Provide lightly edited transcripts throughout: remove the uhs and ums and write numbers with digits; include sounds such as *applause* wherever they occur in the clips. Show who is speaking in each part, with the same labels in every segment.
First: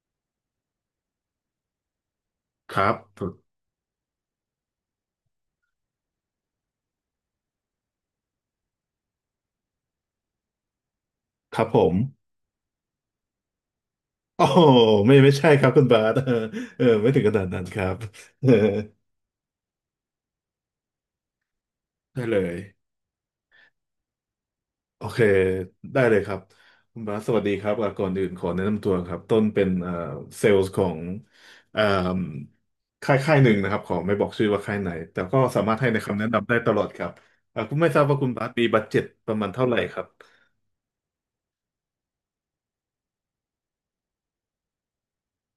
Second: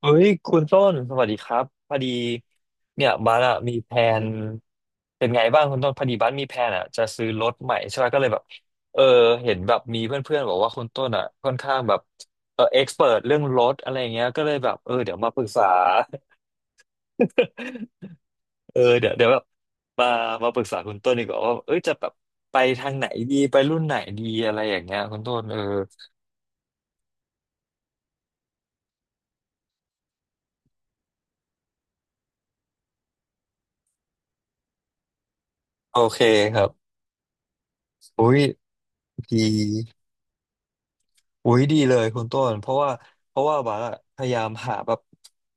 Speaker 1: เฮ้ยคุณต้นสวัสดีครับพอดี
Speaker 2: ครับ
Speaker 1: เนี่ยบ้านอะมีแพลนเป็นไงบ้างคุณต้นพอดีบ้านมีแพลนอะจะซื้อรถใหม่ใช่ไหมก็เลยแบบเออเห็นแบบมีเพื่อนๆบอกว่าคุณต้นอะค่อ
Speaker 2: ค
Speaker 1: น
Speaker 2: รับ
Speaker 1: ข้า
Speaker 2: ผ
Speaker 1: งแบ
Speaker 2: ม
Speaker 1: บเออเอ็กซ์เเรื่องรถอะไรเงี้ยก็
Speaker 2: โอ้
Speaker 1: เลย
Speaker 2: โห
Speaker 1: แบบเดี๋
Speaker 2: ไม่
Speaker 1: ยว
Speaker 2: ไม่
Speaker 1: มาปรึ
Speaker 2: ใช่
Speaker 1: ก
Speaker 2: ค
Speaker 1: ษา
Speaker 2: รับคุณบาส *laughs* เออ
Speaker 1: *laughs*
Speaker 2: เออไม่ถึงขนาดนั้นครับ *laughs* เออ
Speaker 1: เออเดี๋ยวเดี๋ยวแบบมามาปรึกษาคุณต้นดีกว่าว่าเอ้ยจะแบบ
Speaker 2: ได้เลย
Speaker 1: ไปทางไหนดีไปรุ่นไหนดีอะไรอย่างเงี้ย
Speaker 2: โอ
Speaker 1: คุ
Speaker 2: เค
Speaker 1: ณต้น
Speaker 2: ได้เลยครับคุณบาสสวัสดีครับอ่ะก่อนอื่นขอแนะนำตัวครับต้นเป็นเซลล์ของเอ่มค่ายค่ายหนึ่งนะครับขอไม่บอกชื่อว่าค่ายไหนแต่ก็สามารถให้ใน
Speaker 1: โอ
Speaker 2: คำ
Speaker 1: เค
Speaker 2: แนะนำได้
Speaker 1: ครั
Speaker 2: ต
Speaker 1: บ
Speaker 2: ลอดครับอ่ะคุณไม่ทราบว่า
Speaker 1: อุ้
Speaker 2: คุณ
Speaker 1: ย
Speaker 2: บาสมีบัดเจ็ตป
Speaker 1: ดี
Speaker 2: ระมาณเท่าไหร่ครับ
Speaker 1: อุ้ยดีเลยคุณต้นเพราะว่าบาร์อะพยายามหาแบบ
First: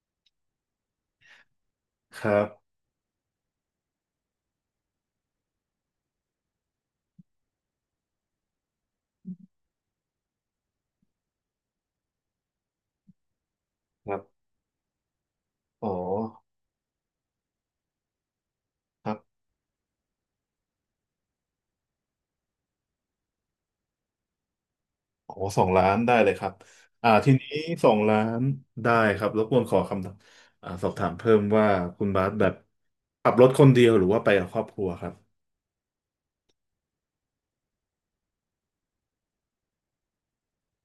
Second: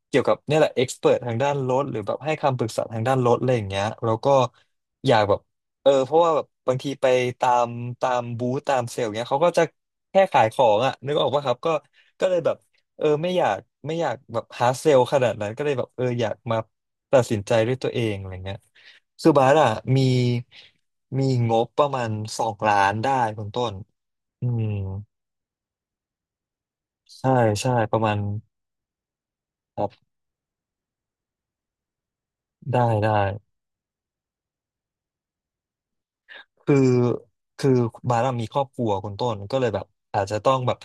Speaker 1: เกี่ยวกับเนี่ยแหละเอ็กซ์เพรทางด้านรถหรือแบบ
Speaker 2: ครั
Speaker 1: ให้
Speaker 2: บ
Speaker 1: คำปรึกษาทางด้านรถอะไรอย่างเงี้ยแล้วก็อยากแบบเพราะว่าแบบบางทีไปตามตามบูธตามเซลล์เงี้ยเขาก็จะแค่ขายของอ่ะนึกออกปะครับก็เลยแบบไม่อยาก
Speaker 2: ครับ
Speaker 1: แบบหาเซลล์ขนาดนั้นก็เลยแบ
Speaker 2: อ๋
Speaker 1: บ
Speaker 2: อ
Speaker 1: อยากมาตัดสินใจด้วยตัวเองอะไรเงี้ย
Speaker 2: ครั
Speaker 1: คือ
Speaker 2: บ
Speaker 1: บาร์อะมีมีงบประมาณสองล้านได้คุณต้นอืม
Speaker 2: โอ้สองล้านได้เลยครับ อ่าที
Speaker 1: ใช่
Speaker 2: นี้
Speaker 1: ใช่
Speaker 2: สอ
Speaker 1: ป
Speaker 2: ง
Speaker 1: ระมา
Speaker 2: ล้า
Speaker 1: ณ
Speaker 2: นได้ครับรบกวนขอ
Speaker 1: ครั
Speaker 2: ค
Speaker 1: บ
Speaker 2: ำอ่าสอบถามเพิ่มว่าคุณบาสแบบ
Speaker 1: ได้ได้
Speaker 2: ขับรถคนเดียวหรือว่าไปกับครอบครัวครับ
Speaker 1: คือคือบาร์มีครอบครัวคุณต้นก็เลยแบบอาจจะต้องแบบ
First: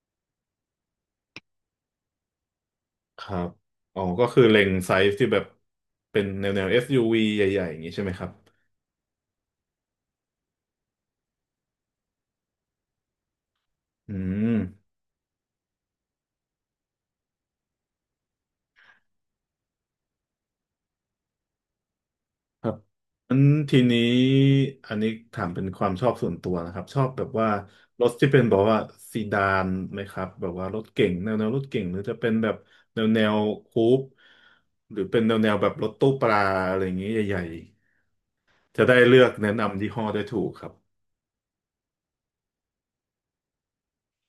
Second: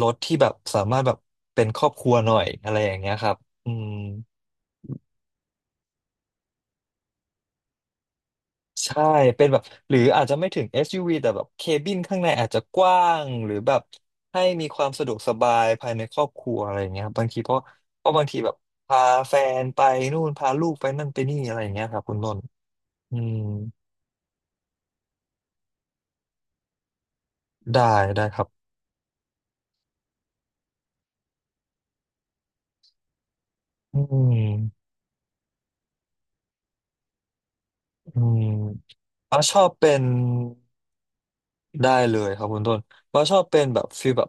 Speaker 1: รถที่แบบสามารถแบบเป็นครอบครัวหน่อยอะไรอย่างเงี้ย
Speaker 2: ค
Speaker 1: ครั
Speaker 2: รั
Speaker 1: บ
Speaker 2: บ
Speaker 1: อืม
Speaker 2: อ๋อก็คือเล็งไซส์ที่แบบเป็นแนว SUV ใหญ่ๆอย่างนี้ใช่ไหมครับ
Speaker 1: ใช่เป็นแบบหรืออาจจะไม่ถึง SUV แต่แบบเคบินข้างในอาจจะกว้างหรือแบบ
Speaker 2: อื
Speaker 1: ให้
Speaker 2: ม
Speaker 1: มีความสะดวกสบายภายในครอบครัวอะไรอย่างเงี้ยครับบางทีเพราะบางทีแบบพาแฟนไปนู่นพาลูกไปนั่นไปนี่อะไรอย่างเงี้ยครับคุณต้น
Speaker 2: ครับ
Speaker 1: อืม
Speaker 2: งั้นทีนี้อันนี้ถามเป็นความชอบส่วนตัวนะครับชอบแบบว่า
Speaker 1: ได้
Speaker 2: รถ
Speaker 1: ได้
Speaker 2: ที่
Speaker 1: ค
Speaker 2: เป็น
Speaker 1: รับ
Speaker 2: แบอกว่าซีดานไหมครับแบบว่ารถเก๋งแนวรถเก๋งหรือจะเป็นแบบแนวคู
Speaker 1: อื
Speaker 2: ป
Speaker 1: ม
Speaker 2: หรือเป็นแนวแบบรถตู้ปลาอะไรอย่างเงี้ยใหญ่
Speaker 1: อืม
Speaker 2: ๆจะได้เลือก
Speaker 1: ว่า
Speaker 2: แนะ
Speaker 1: ชอบ
Speaker 2: นำ
Speaker 1: เป็
Speaker 2: ยี่ห้
Speaker 1: น
Speaker 2: อได้ถูกครับ
Speaker 1: ได้เลยครับคุณต้นว่าชอบเป็นแบบฟีลแบบ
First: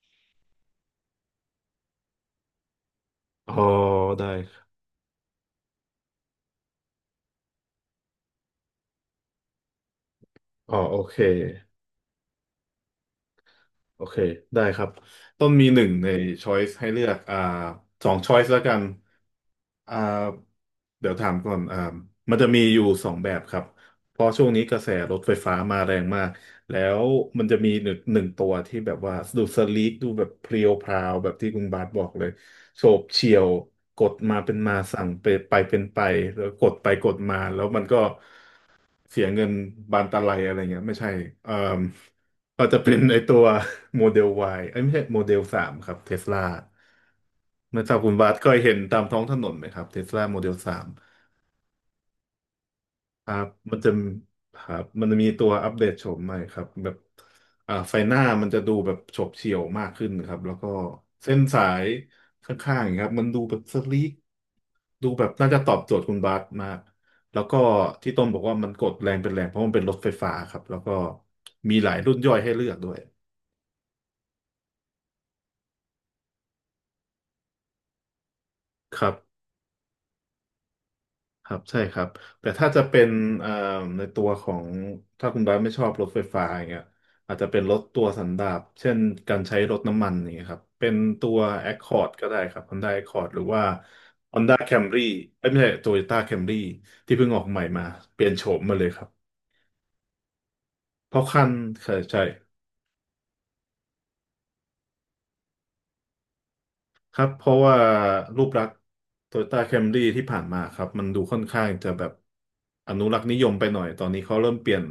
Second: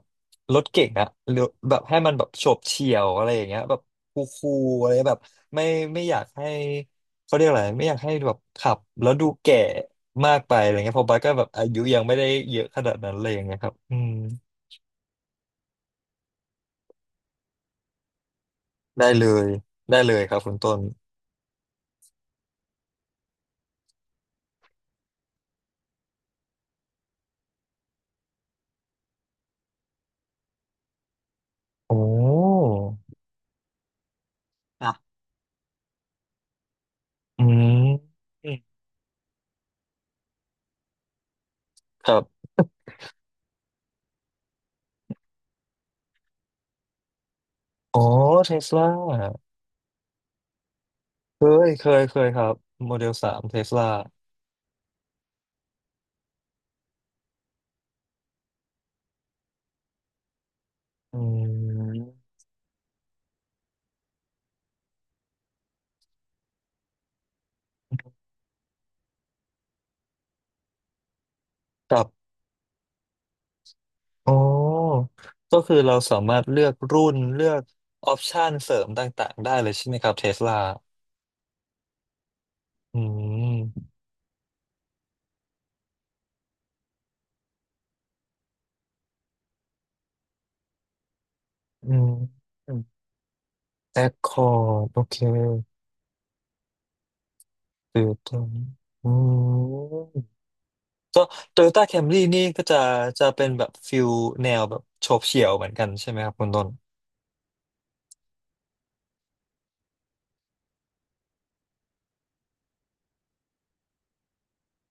Speaker 1: รถเก๋งอะหรือแบบให้มันแบบโฉบเฉี่ยวอะไรอย่าง
Speaker 2: อ๋อ
Speaker 1: เงี้ยแบบค
Speaker 2: ได้
Speaker 1: ู
Speaker 2: ครั
Speaker 1: ลๆ
Speaker 2: บ
Speaker 1: อะไรแบบไม่อยากให้เขาเรียกอะไรไม่อยากให้แบบขับแล้วดูแก่มากไปอะ
Speaker 2: อ๋อ
Speaker 1: ไรเงี้
Speaker 2: โอ
Speaker 1: ยเพราะ
Speaker 2: เค
Speaker 1: บัสก็แบบอายุยังไม่ได้เยอะขนาดนั้นอะไรอย่างเงี้ยครับอื
Speaker 2: โอ
Speaker 1: ม
Speaker 2: เคได้ครับต้นมีหนึ่งในช้อยส์ให้เลือกอ่าสองช้อยส์แล้วกัน
Speaker 1: ได้เลย
Speaker 2: อ
Speaker 1: ได้เลยครับ
Speaker 2: ่า
Speaker 1: คุณต้น
Speaker 2: เดี๋ยวถามก่อนอ่ามันจะมีอยู่สองแบบครับเพราะช่วงนี้กระแสรถไฟฟ้ามาแรงมากแล้วมันจะมีหนึ่งตัวที่แบบว่าดูสลีกดูแบบเพรียวพราวแบบที่คุณบาสบ
Speaker 1: โอ้
Speaker 2: อกเลยโฉบเฉี่ยวกดมาเป็นมา
Speaker 1: อ่ะ
Speaker 2: สั่งไปไปเป็นไปแล้วกดไปกดมา
Speaker 1: อื
Speaker 2: แล้ว
Speaker 1: ม
Speaker 2: มันก็
Speaker 1: อืม
Speaker 2: เสียเงินบานตะไลอะไรเงี้ยไม่ใช่เอ่ม
Speaker 1: ครับ
Speaker 2: เราจะเป็นไอตัว *laughs* โมเดล Y ไอ้ยไม่ใช่โมเดลสามครับเทสลาไม่ทรา
Speaker 1: อ๋
Speaker 2: บ
Speaker 1: อ
Speaker 2: คุณบาทเค
Speaker 1: เท
Speaker 2: ย
Speaker 1: ส
Speaker 2: เห็น
Speaker 1: ลา
Speaker 2: ตามท้องถนนไหมครับเทสลาโมเดลสาม
Speaker 1: เคยเคยเคยครับโมเดล
Speaker 2: ค
Speaker 1: สา
Speaker 2: รั
Speaker 1: ม
Speaker 2: บ
Speaker 1: เทส
Speaker 2: มัน
Speaker 1: ลา
Speaker 2: จะครับมันจะมีตัวอัปเดตโฉมใหม่ครับแบบอ่าไฟหน้ามันจะดูแบบโฉบเฉี่ยวมากขึ้นครับแล้วก็
Speaker 1: อื
Speaker 2: เส้นสาย
Speaker 1: ม
Speaker 2: ข้างๆอย่างเงี้ยครับมันดูแบบสลีกดูแบบน่าจะตอบโจทย์คุณบาสมากแล้วก็ที่ต้นบอกว่ามันกดแรงเป็นแรงเพราะมันเป็นรถไฟฟ้าครับแล้วก็มีหลา
Speaker 1: กั
Speaker 2: ย
Speaker 1: บ
Speaker 2: รุ่นย่อยให้เลือกด้วย
Speaker 1: อ๋อ ก็คือเราสามารถเลือกรุ่นเลือกออปชันเสริม
Speaker 2: ครับ
Speaker 1: ต่างๆได้เลยใช่ไหมครับเทสลา
Speaker 2: ครับใช่ครับแต่ถ้าจะ
Speaker 1: อื
Speaker 2: เป็นเอ่อ
Speaker 1: ม
Speaker 2: ในตัวของถ้าคุณบาสไม่ชอบรถไฟฟ้าอย่างเงี้ยอาจจะเป็นรถตัวสันดาปเช่นการใช้รถน้ำมันอย่างเงี้ยครับเป็นตัว
Speaker 1: อืม
Speaker 2: Accord ก็ได้ครับ Honda Accord หรือว่า
Speaker 1: แอคคอ
Speaker 2: Honda
Speaker 1: ร์ดโอ
Speaker 2: Camry
Speaker 1: เค
Speaker 2: เอ้ยไม่ใช่ Toyota Camry ที่เพิ่งออกใหม่มา
Speaker 1: ตือ
Speaker 2: เปลี่
Speaker 1: ต
Speaker 2: ยน
Speaker 1: ร
Speaker 2: โฉ
Speaker 1: ง
Speaker 2: มมาเลยครั
Speaker 1: อื
Speaker 2: บ
Speaker 1: ม
Speaker 2: เพ
Speaker 1: ก็
Speaker 2: ราะคัน
Speaker 1: โตโยต้า
Speaker 2: ใช่
Speaker 1: แคม
Speaker 2: ใช่
Speaker 1: รี่นี่ก็จะเป็นแบบฟิลแนวแบบโฉบเฉี่ยวเหมือนกันใช่ไหมครับคุณต้น
Speaker 2: ครับเพราะว่ารูปลักษณ์โตโยต้าแคมรี่ที่ผ่านมาครับมันดูค่อนข้างจะแบบอนุรักษ์นิยมไปหน่อยตอนนี้เขาเริ่มเปลี่ยน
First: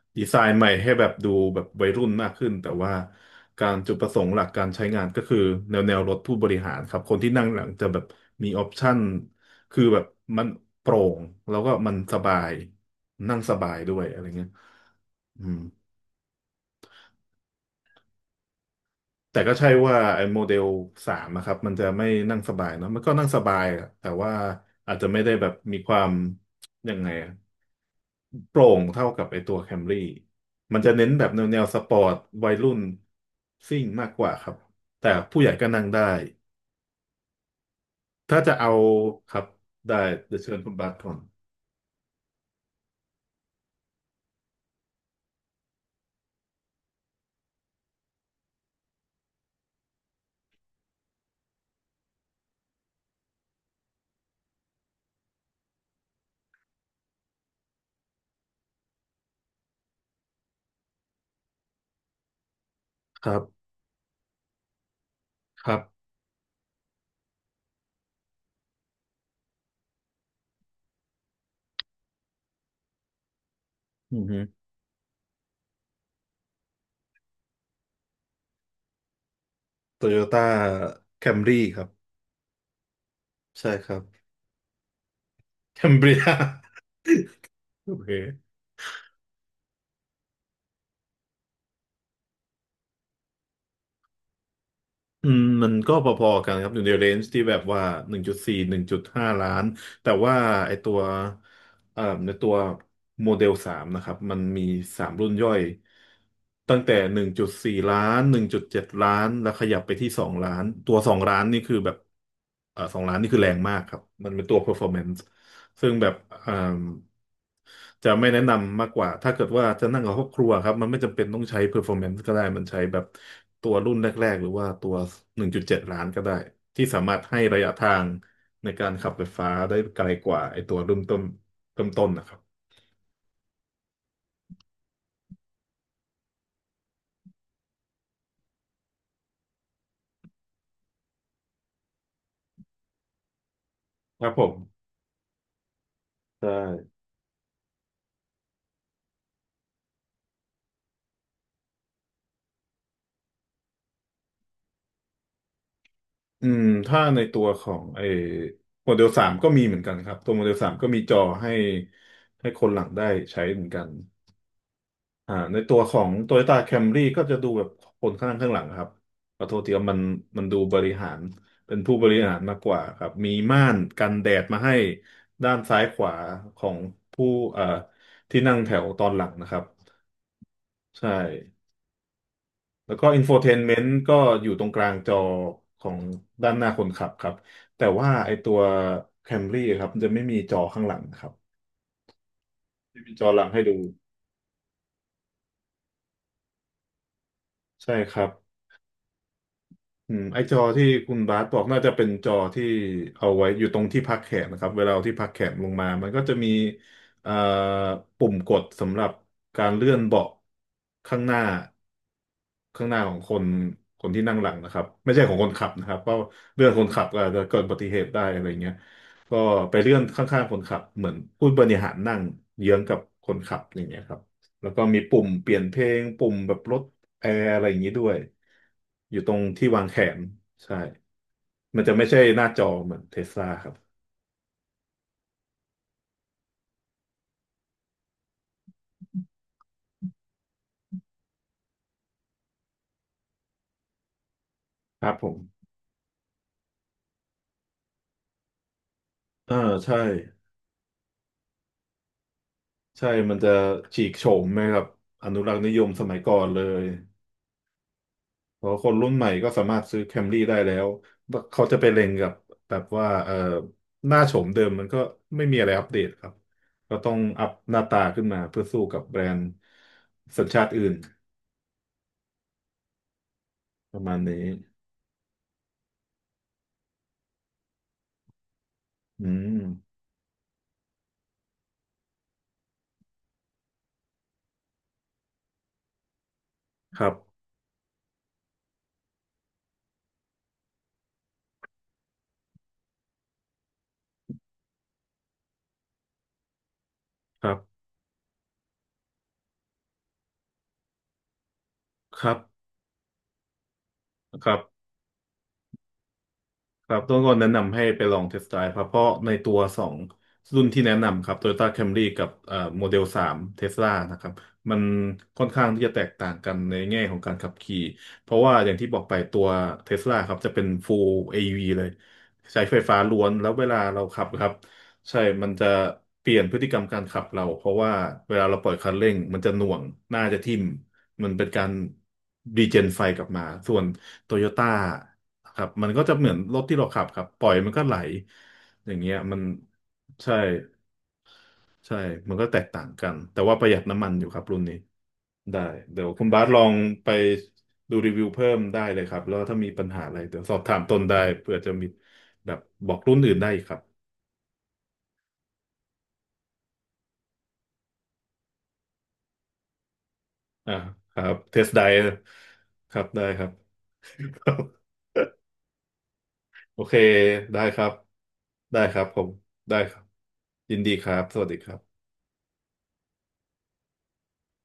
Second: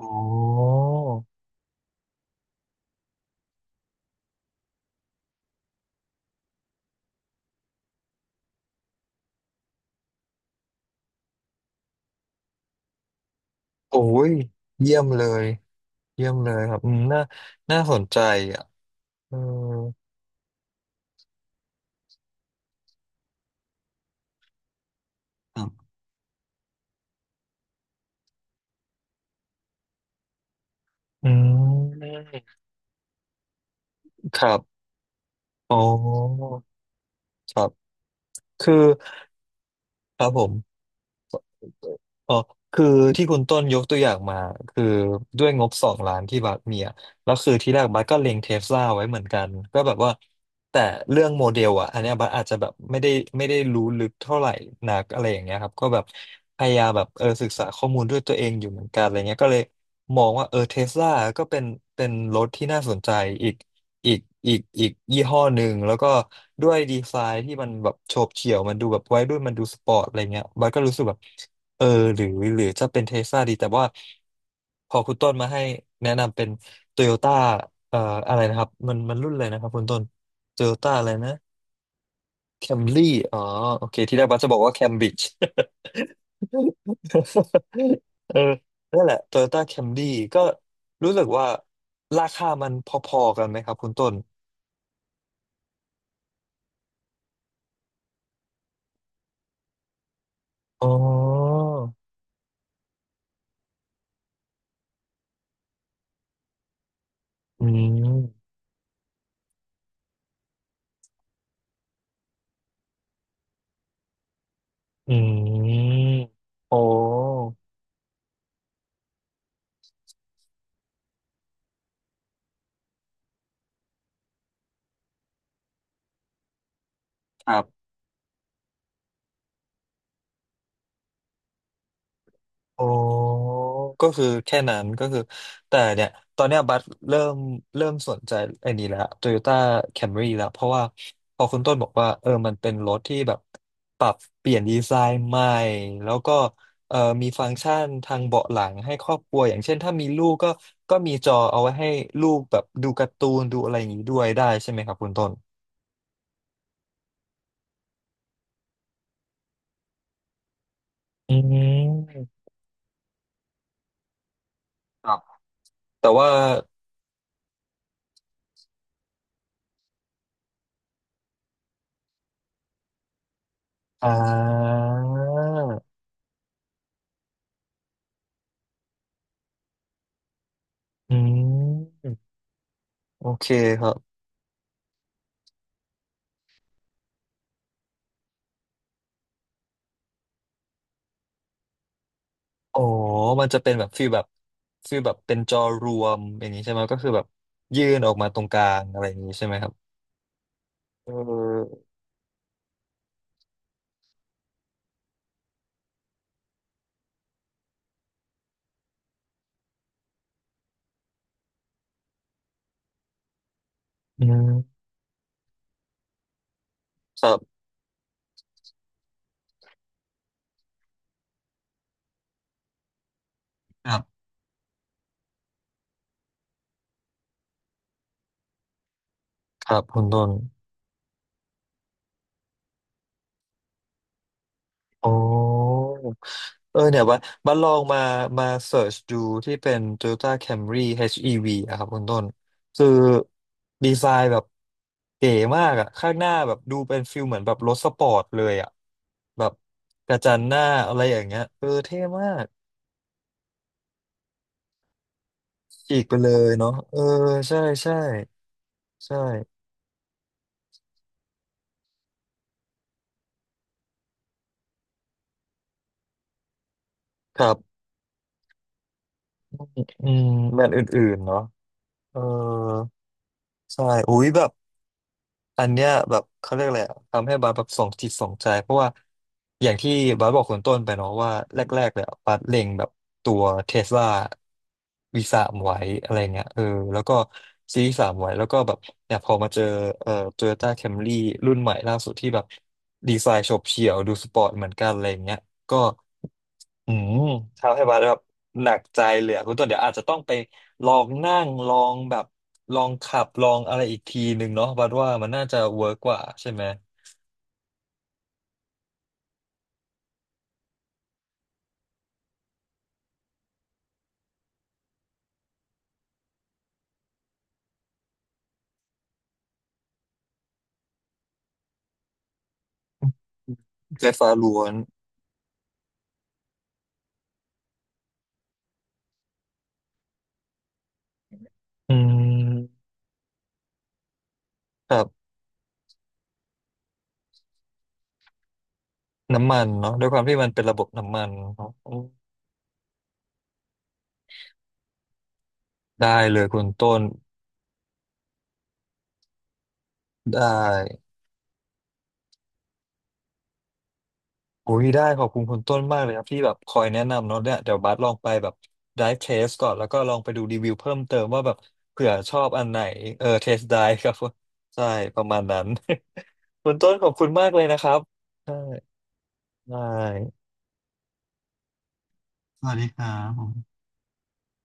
Speaker 1: อ๋
Speaker 2: ดีไซน์ใหม่
Speaker 1: อ
Speaker 2: ให้แบบดูแบบวัยรุ่นมากขึ้นแต่ว่าการจุดประสงค์หลักการใช้งานก็คือแนวรถผู้บริหารครับคนที่นั่งหลังจะแบบมีออปชั n นคือแบบมันโปร่งแล้วก็มันสบายนั่งสบายด้
Speaker 1: โอ้
Speaker 2: วยอะไร
Speaker 1: ย
Speaker 2: เงี้ย
Speaker 1: เยี่ยมเล
Speaker 2: อื
Speaker 1: ย
Speaker 2: ม
Speaker 1: เยี่ยมเลยครับอืมน่าสนใจอ่ะเอ
Speaker 2: แต่ก็ใช่ว่าไอ้โมเดลสามนะครับมันจะไม่นั่งสบายเนอะมันก็นั่งสบายอะแต่ว่าอาจจะไม่ได้แบบมี
Speaker 1: อ
Speaker 2: ความยังไงอะโปร่งเท่ากับไอ้ตัวแคมรี่มันจะเน้นแบ
Speaker 1: อื
Speaker 2: บแนวสปอร์ต
Speaker 1: ม
Speaker 2: วัยรุ่นซิ่งมากกว่า
Speaker 1: ค
Speaker 2: ครั
Speaker 1: รั
Speaker 2: บ
Speaker 1: บ
Speaker 2: แต่ผู้ใหญ่ก็
Speaker 1: อ๋อ
Speaker 2: นั่งได้
Speaker 1: ครับ
Speaker 2: ถ้าจะเอา
Speaker 1: คือ
Speaker 2: ครับได้
Speaker 1: ครับ
Speaker 2: เดี๋ย
Speaker 1: ผ
Speaker 2: ว
Speaker 1: ม
Speaker 2: เชิญคุณบาสก่อน
Speaker 1: อ๋อคือที่คุณต้นยกตัวอย่างมาคือด้วยงบสองล้านที่บัสมีอะแล้วคือที่แรกบัสก็เล็งเทสลาไว้เหมือนกันก็แบบว่าแต่เรื่องโมเดลอ่ะอันเนี้ยบัสอาจจะแบบไม่ได้รู้ลึกเท่าไหร่นักอะไรอย่างเงี้ยครับก็แบบพยายามแบบศึกษาข้อมูลด้วยตัวเองอยู่เหมือนกันอะไรเงี้ยก็เลยมองว่าเทสลาก็เป็นรถที่น่าสนใจ
Speaker 2: ครั
Speaker 1: อีก
Speaker 2: บ
Speaker 1: อีกอีกยี่ห้อห
Speaker 2: ค
Speaker 1: นึ่ง
Speaker 2: รับ
Speaker 1: แล้วก็ด้วยดีไซน์ที่มันแบบโฉบเฉี่ยวมันดูแบบวัยรุ่นมันดูสปอร์ตอะไรเงี้ยบัสก็รู้สึกแบบ เออหรือจะเป็นเทสลาดีแต่ว่า
Speaker 2: อือฮึ
Speaker 1: พอคุณต้นมาให้แนะนำเป็นโตโยต้าเอ่ออะไรนะครับมันรุ่นเลยนะครับคุณต้
Speaker 2: โต
Speaker 1: น
Speaker 2: โยต้า
Speaker 1: โตโยต้าอะไร
Speaker 2: แค
Speaker 1: นะ
Speaker 2: มรี่ครับ
Speaker 1: แคมรี่อ๋อ
Speaker 2: ใช่
Speaker 1: โอ
Speaker 2: ครั
Speaker 1: เค
Speaker 2: บ
Speaker 1: ที่แรกบัสจะบอกว่าแคมบริดจ์
Speaker 2: แคมเบรีย *laughs* โอ
Speaker 1: *laughs* เออ
Speaker 2: เค
Speaker 1: นั่นแหละโตโยต้าแคมรี่ก็รู้สึกว่าราคามันพอๆกันไหมครับคุณต้น
Speaker 2: อืมมันก็พอๆกันครับอยู่ในเรนจ์ที่แบบว่าหนึ่งจุดสี่หนึ่งจุดห้าล้านแต่ว่าไอ
Speaker 1: อ๋อ
Speaker 2: ตัวในตัวโมเดลสามนะครับมันมีสามรุ่นย่อยตั้งแต่หนึ่งจุด
Speaker 1: อื
Speaker 2: สี่ล้านหนึ่ง
Speaker 1: ม
Speaker 2: จุดเจ็ดล้านแล้วขยับไปที่สองล้านตัวสองล้านนี่คือแบบสองล้านนี่คือแรงมากครับมันเป็นตัว
Speaker 1: อื
Speaker 2: performance ซึ่ง
Speaker 1: ม
Speaker 2: แบบอ่า
Speaker 1: โอ้
Speaker 2: จะไม่แนะนำมากกว่าถ้าเกิดว่าจะนั่งกับครอบครัวครับมันไม่จำเป็นต้องใช้ performance ก็ได้มันใช้แบบตัวรุ่นแรกๆหรือว่าตัว 1.7 ล้านก็ได้ที่สามารถให้
Speaker 1: ค
Speaker 2: ระ
Speaker 1: รั
Speaker 2: ยะทา
Speaker 1: บ
Speaker 2: งในการขับไฟฟ้าได้ไกลกว่าไอตัวเริ่มต้นนะครับ
Speaker 1: อ๋อก็คือแค่นั้นก็คือแต่เนี่ยตอนเนี้ยบัสเริ่มสนใจไอ้นี่แล้ว Toyota Camry แล้วเพราะว่าพอคุณต้นบอกว่ามันเป็นรถที่แบบปรับ
Speaker 2: ครับผ
Speaker 1: เป
Speaker 2: ม
Speaker 1: ลี่ยนดีไซน์ใหม่แล้วก็
Speaker 2: ใช่
Speaker 1: มีฟังก์ชันทางเบาะหลังให้ครอบครัวอย่างเช่นถ้ามีลูกก็มีจอเอาไว้ให้ลูกแบบดูการ์ตูนดูอะไรอย่างนี้ด้วยได้ใช่ไหมครับคุณต้น
Speaker 2: อืมถ้าในตัวของไอโมเดลสามก็มีเหมือนกันครับตัวโมเดลสามก็มีจอ
Speaker 1: อื
Speaker 2: ให้
Speaker 1: ม
Speaker 2: ให้คนหลังได้ใช้เหมือนกัน
Speaker 1: ครับ
Speaker 2: อ่าในตัวขอ
Speaker 1: แต่
Speaker 2: ง
Speaker 1: ว่า
Speaker 2: Toyota Camry ก็จะดูแบบคนข้างหน้าข้างหลังครับขอโทษทีครับมันดูบริหารเป็นผู้บริหารมากกว่าครับมีม่านกั
Speaker 1: อ่
Speaker 2: นแดดมาให้
Speaker 1: า
Speaker 2: ด้านซ้ายขวาของผู้เอ่อที่นั่งแถวตอนหลังนะครับใช่
Speaker 1: อืม
Speaker 2: แล้วก็อิน
Speaker 1: โอ
Speaker 2: โฟเท
Speaker 1: เค
Speaker 2: นเมน
Speaker 1: ครั
Speaker 2: ต์ก็
Speaker 1: บ
Speaker 2: อยู่ตรงกลางจอของด้านหน้าคนขับครับแต่ว่าไอตัว Camry ครับมันจะไม่มีจอข้างหลังนะครับ
Speaker 1: อ๋อ
Speaker 2: ไม่มีจอหลั
Speaker 1: มั
Speaker 2: ง
Speaker 1: นจะ
Speaker 2: ให้
Speaker 1: เป็น
Speaker 2: ดู
Speaker 1: แบบฟีลแบบเป็นจอรวมอย่างนี้ใช่ไหมก็คือแบบยื่
Speaker 2: ใช่
Speaker 1: นอ
Speaker 2: ค
Speaker 1: อก
Speaker 2: รั
Speaker 1: มา
Speaker 2: บ
Speaker 1: ตรงกลางอะไรอย่างนี้ใช่ไหมครับ
Speaker 2: อืมไอ้จอที่
Speaker 1: เ
Speaker 2: คุณบาสบอกน่า
Speaker 1: ออ
Speaker 2: จะเป็นจอที่เอาไว้อยู่ตรงที่พักแขนนะครับเวลาเอาที่พักแขนลงมา มันก็จะมีเอ่อปุ่มกดสำหรับการเลื่อนเบาะข้างหน้าข้างหน้าของคนที่
Speaker 1: อื
Speaker 2: นั่งหลังนะค
Speaker 1: ม
Speaker 2: รับไม่ใช่ของคนขับนะครับเพราะเลื่อนคนขับก็
Speaker 1: ค
Speaker 2: อาจ
Speaker 1: รั
Speaker 2: จะเกิ
Speaker 1: บ
Speaker 2: ดอุบัติเหตุได้อะไรเงี้ยก็ไปเลื่อนข้างๆคนขับเหมือนผู้บริหารนั่งเยื้องกับคนขับอย่าง
Speaker 1: ครั
Speaker 2: เงี้ยครั
Speaker 1: บ
Speaker 2: บแล้วก็มีปุ่มเปลี่ยนเพลงปุ่มแบบลด แอร์อะไรอย่างนี้ด้วยอยู่ตรงที่
Speaker 1: ครั
Speaker 2: วา
Speaker 1: บ
Speaker 2: งแข
Speaker 1: คุณ
Speaker 2: น
Speaker 1: ต้น
Speaker 2: ใช่มันจะไม่ใช่หน้าจอเหมือนเทสลาครับ
Speaker 1: อ๋ออเนี่ยว่าบัดลองมาเสิร์ชดูที่เป็น Toyota Camry HEV อชอีวีอะครับคุณต้นคือดีไซน์แบบ
Speaker 2: ครับผ
Speaker 1: เก๋
Speaker 2: ม
Speaker 1: มากอะข้างหน้าแบบดูเป็นฟิลเหมือนแบบรถสปอร์ตเลยอะแบบ
Speaker 2: อ่าใช่
Speaker 1: กระจังหน้าอะไรอย่างเงี้ยเออเท่มาก
Speaker 2: ใช่ มันจะฉีกโฉมไหมครับอนุรักษ์นิยม
Speaker 1: ฉี
Speaker 2: ส
Speaker 1: กไป
Speaker 2: มัย
Speaker 1: เล
Speaker 2: ก่อน
Speaker 1: ย
Speaker 2: เล
Speaker 1: เนาะ
Speaker 2: ย
Speaker 1: เออใช่ใช่
Speaker 2: เพราะคนรุ่น
Speaker 1: ใช่
Speaker 2: ใหม่ก็สามารถซื้อแคมรี่ได้แล้วว่าเขาจะไปเล็งกับแบบว่าหน้าโฉมเดิมมันก็ไม่มีอะไรอัปเดตครับก็ต้อง
Speaker 1: ค
Speaker 2: อัพ
Speaker 1: รั
Speaker 2: ห
Speaker 1: บ
Speaker 2: น้าตาขึ้นมาเพื่อสู้กับแบรนด์
Speaker 1: อืม
Speaker 2: สัญ
Speaker 1: แม
Speaker 2: ชา
Speaker 1: ต
Speaker 2: ติ
Speaker 1: ช์อ
Speaker 2: อื่น
Speaker 1: ื่นๆเนาะเออใช่
Speaker 2: ประมา
Speaker 1: อุ้
Speaker 2: ณ
Speaker 1: ยแบ
Speaker 2: นี้
Speaker 1: บอันเนี้ยแบบเขาเรียกอะไรอะทำให้บาสแบบสองจิตสองใจเพราะว่า
Speaker 2: อืม
Speaker 1: อย่างที่บาสบอกคนต้นไปเนาะว่าแรกๆเลยอะบาสเล็งแบบตัวเทสลาวีสามไว้อะไรเงี้ยแล้
Speaker 2: ค
Speaker 1: ว
Speaker 2: รับ
Speaker 1: ก็ซีสามไว้แล้วก็แบบเนี่ยพอมาเจอโตโยต้าแคมรี่รุ่นใหม่ล่าสุดที่แบบดีไซน์โฉบเฉี่ยวดูสปอร์ตเหมือนกันอะไรเงี้ยก็ อืม
Speaker 2: ครั
Speaker 1: ทำ
Speaker 2: บ
Speaker 1: ให้บัสแบบหนักใจเลยอะคุณต้นเดี๋ยวอาจจะต้องไปลองนั่งลองแบ
Speaker 2: ค
Speaker 1: บ
Speaker 2: รับ
Speaker 1: ลองขับลองอะไรอีกทีห
Speaker 2: ค
Speaker 1: นึ่ง
Speaker 2: รับ
Speaker 1: เนาะบัสว่ามันน่าจะเวิร์กกว่าใช่ไหม
Speaker 2: ครับต้องก็แนะนำให้ไปลองเทสต์ไดรฟ์ครับเพราะในตัวสองรุ่นที่แนะนำครับ Toyota Camry กับโมเดลสามเทสลานะครับมันค่อนข้างที่จะแตกต่างกันในแง่ของการขับขี่เพราะว่าอย่างที่บอกไปตัวเทสลาครับจะเป็น Full AV เลยใช้ไฟฟ้าล้วนแล้วเวลาเรา
Speaker 1: ไฟ
Speaker 2: ขับ
Speaker 1: ฟ้า
Speaker 2: ครับ
Speaker 1: ล้วน
Speaker 2: ใช่มันจะเปลี่ยนพฤติกรรมการขับเราเพราะว่าเวลาเราปล่อยคันเร่งมันจะหน่วงหน้าจะทิ่มมันเป็นการ
Speaker 1: อื
Speaker 2: รีเจน
Speaker 1: ม
Speaker 2: ไฟกลับมาส่วน โตโยต้า
Speaker 1: แบบ
Speaker 2: ครับมันก็จะเหมือนรถที่เราขับครับปล่อยมันก็ไหลอย่างเงี้ยมัน
Speaker 1: น้ำมันเนาะด้วยความ
Speaker 2: ใช่
Speaker 1: ที่มันเป็นระบบน้ำมันเนาะอื
Speaker 2: ใช่
Speaker 1: ม
Speaker 2: มันก็แตกต่างกันแต่ว่าประหยัดน้ำมันอยู่ครับรุ่นนี้ได้เดี๋ย
Speaker 1: ได้
Speaker 2: วคุณ
Speaker 1: เล
Speaker 2: บา
Speaker 1: ย
Speaker 2: สล
Speaker 1: คุ
Speaker 2: อ
Speaker 1: ณ
Speaker 2: ง
Speaker 1: ต้น
Speaker 2: ไปดูรีวิวเพิ่มได้เลยครับแล้วถ้ามีปัญหาอะไรเดี๋
Speaker 1: ได้
Speaker 2: ยวสอบถามต้นได้เผื่อจะมีแบบบอกรุ่นอื่นได้อีกครับ
Speaker 1: โอ้ยได้ขอบคุณคุณต้นมากเลยครับที่แบบคอยแนะนำเนาะเนี่ยเดี๋ยวบาสลองไปแบบ dive test ก่อนแล้วก็ลองไปดูรีวิ
Speaker 2: อ่า
Speaker 1: วเพิ่ม
Speaker 2: ค
Speaker 1: เติ
Speaker 2: รั
Speaker 1: ม
Speaker 2: บ
Speaker 1: ว่าแบ
Speaker 2: เท
Speaker 1: บ
Speaker 2: สได
Speaker 1: เผื่อชอบอันไหน
Speaker 2: ครับได้ครับ
Speaker 1: test dive ครับ
Speaker 2: *laughs* ครั
Speaker 1: ใช่
Speaker 2: บ
Speaker 1: ประมาณนั้น *laughs* คุณ
Speaker 2: โอ
Speaker 1: ต้
Speaker 2: เค
Speaker 1: นขอบคุณมากเล
Speaker 2: ได้
Speaker 1: ย
Speaker 2: ค
Speaker 1: นะค
Speaker 2: รับ
Speaker 1: รับได้
Speaker 2: ได้ครับผมได้
Speaker 1: ได้
Speaker 2: ครับยินดีครับสวัสดีครับ
Speaker 1: สวัสดีครับผม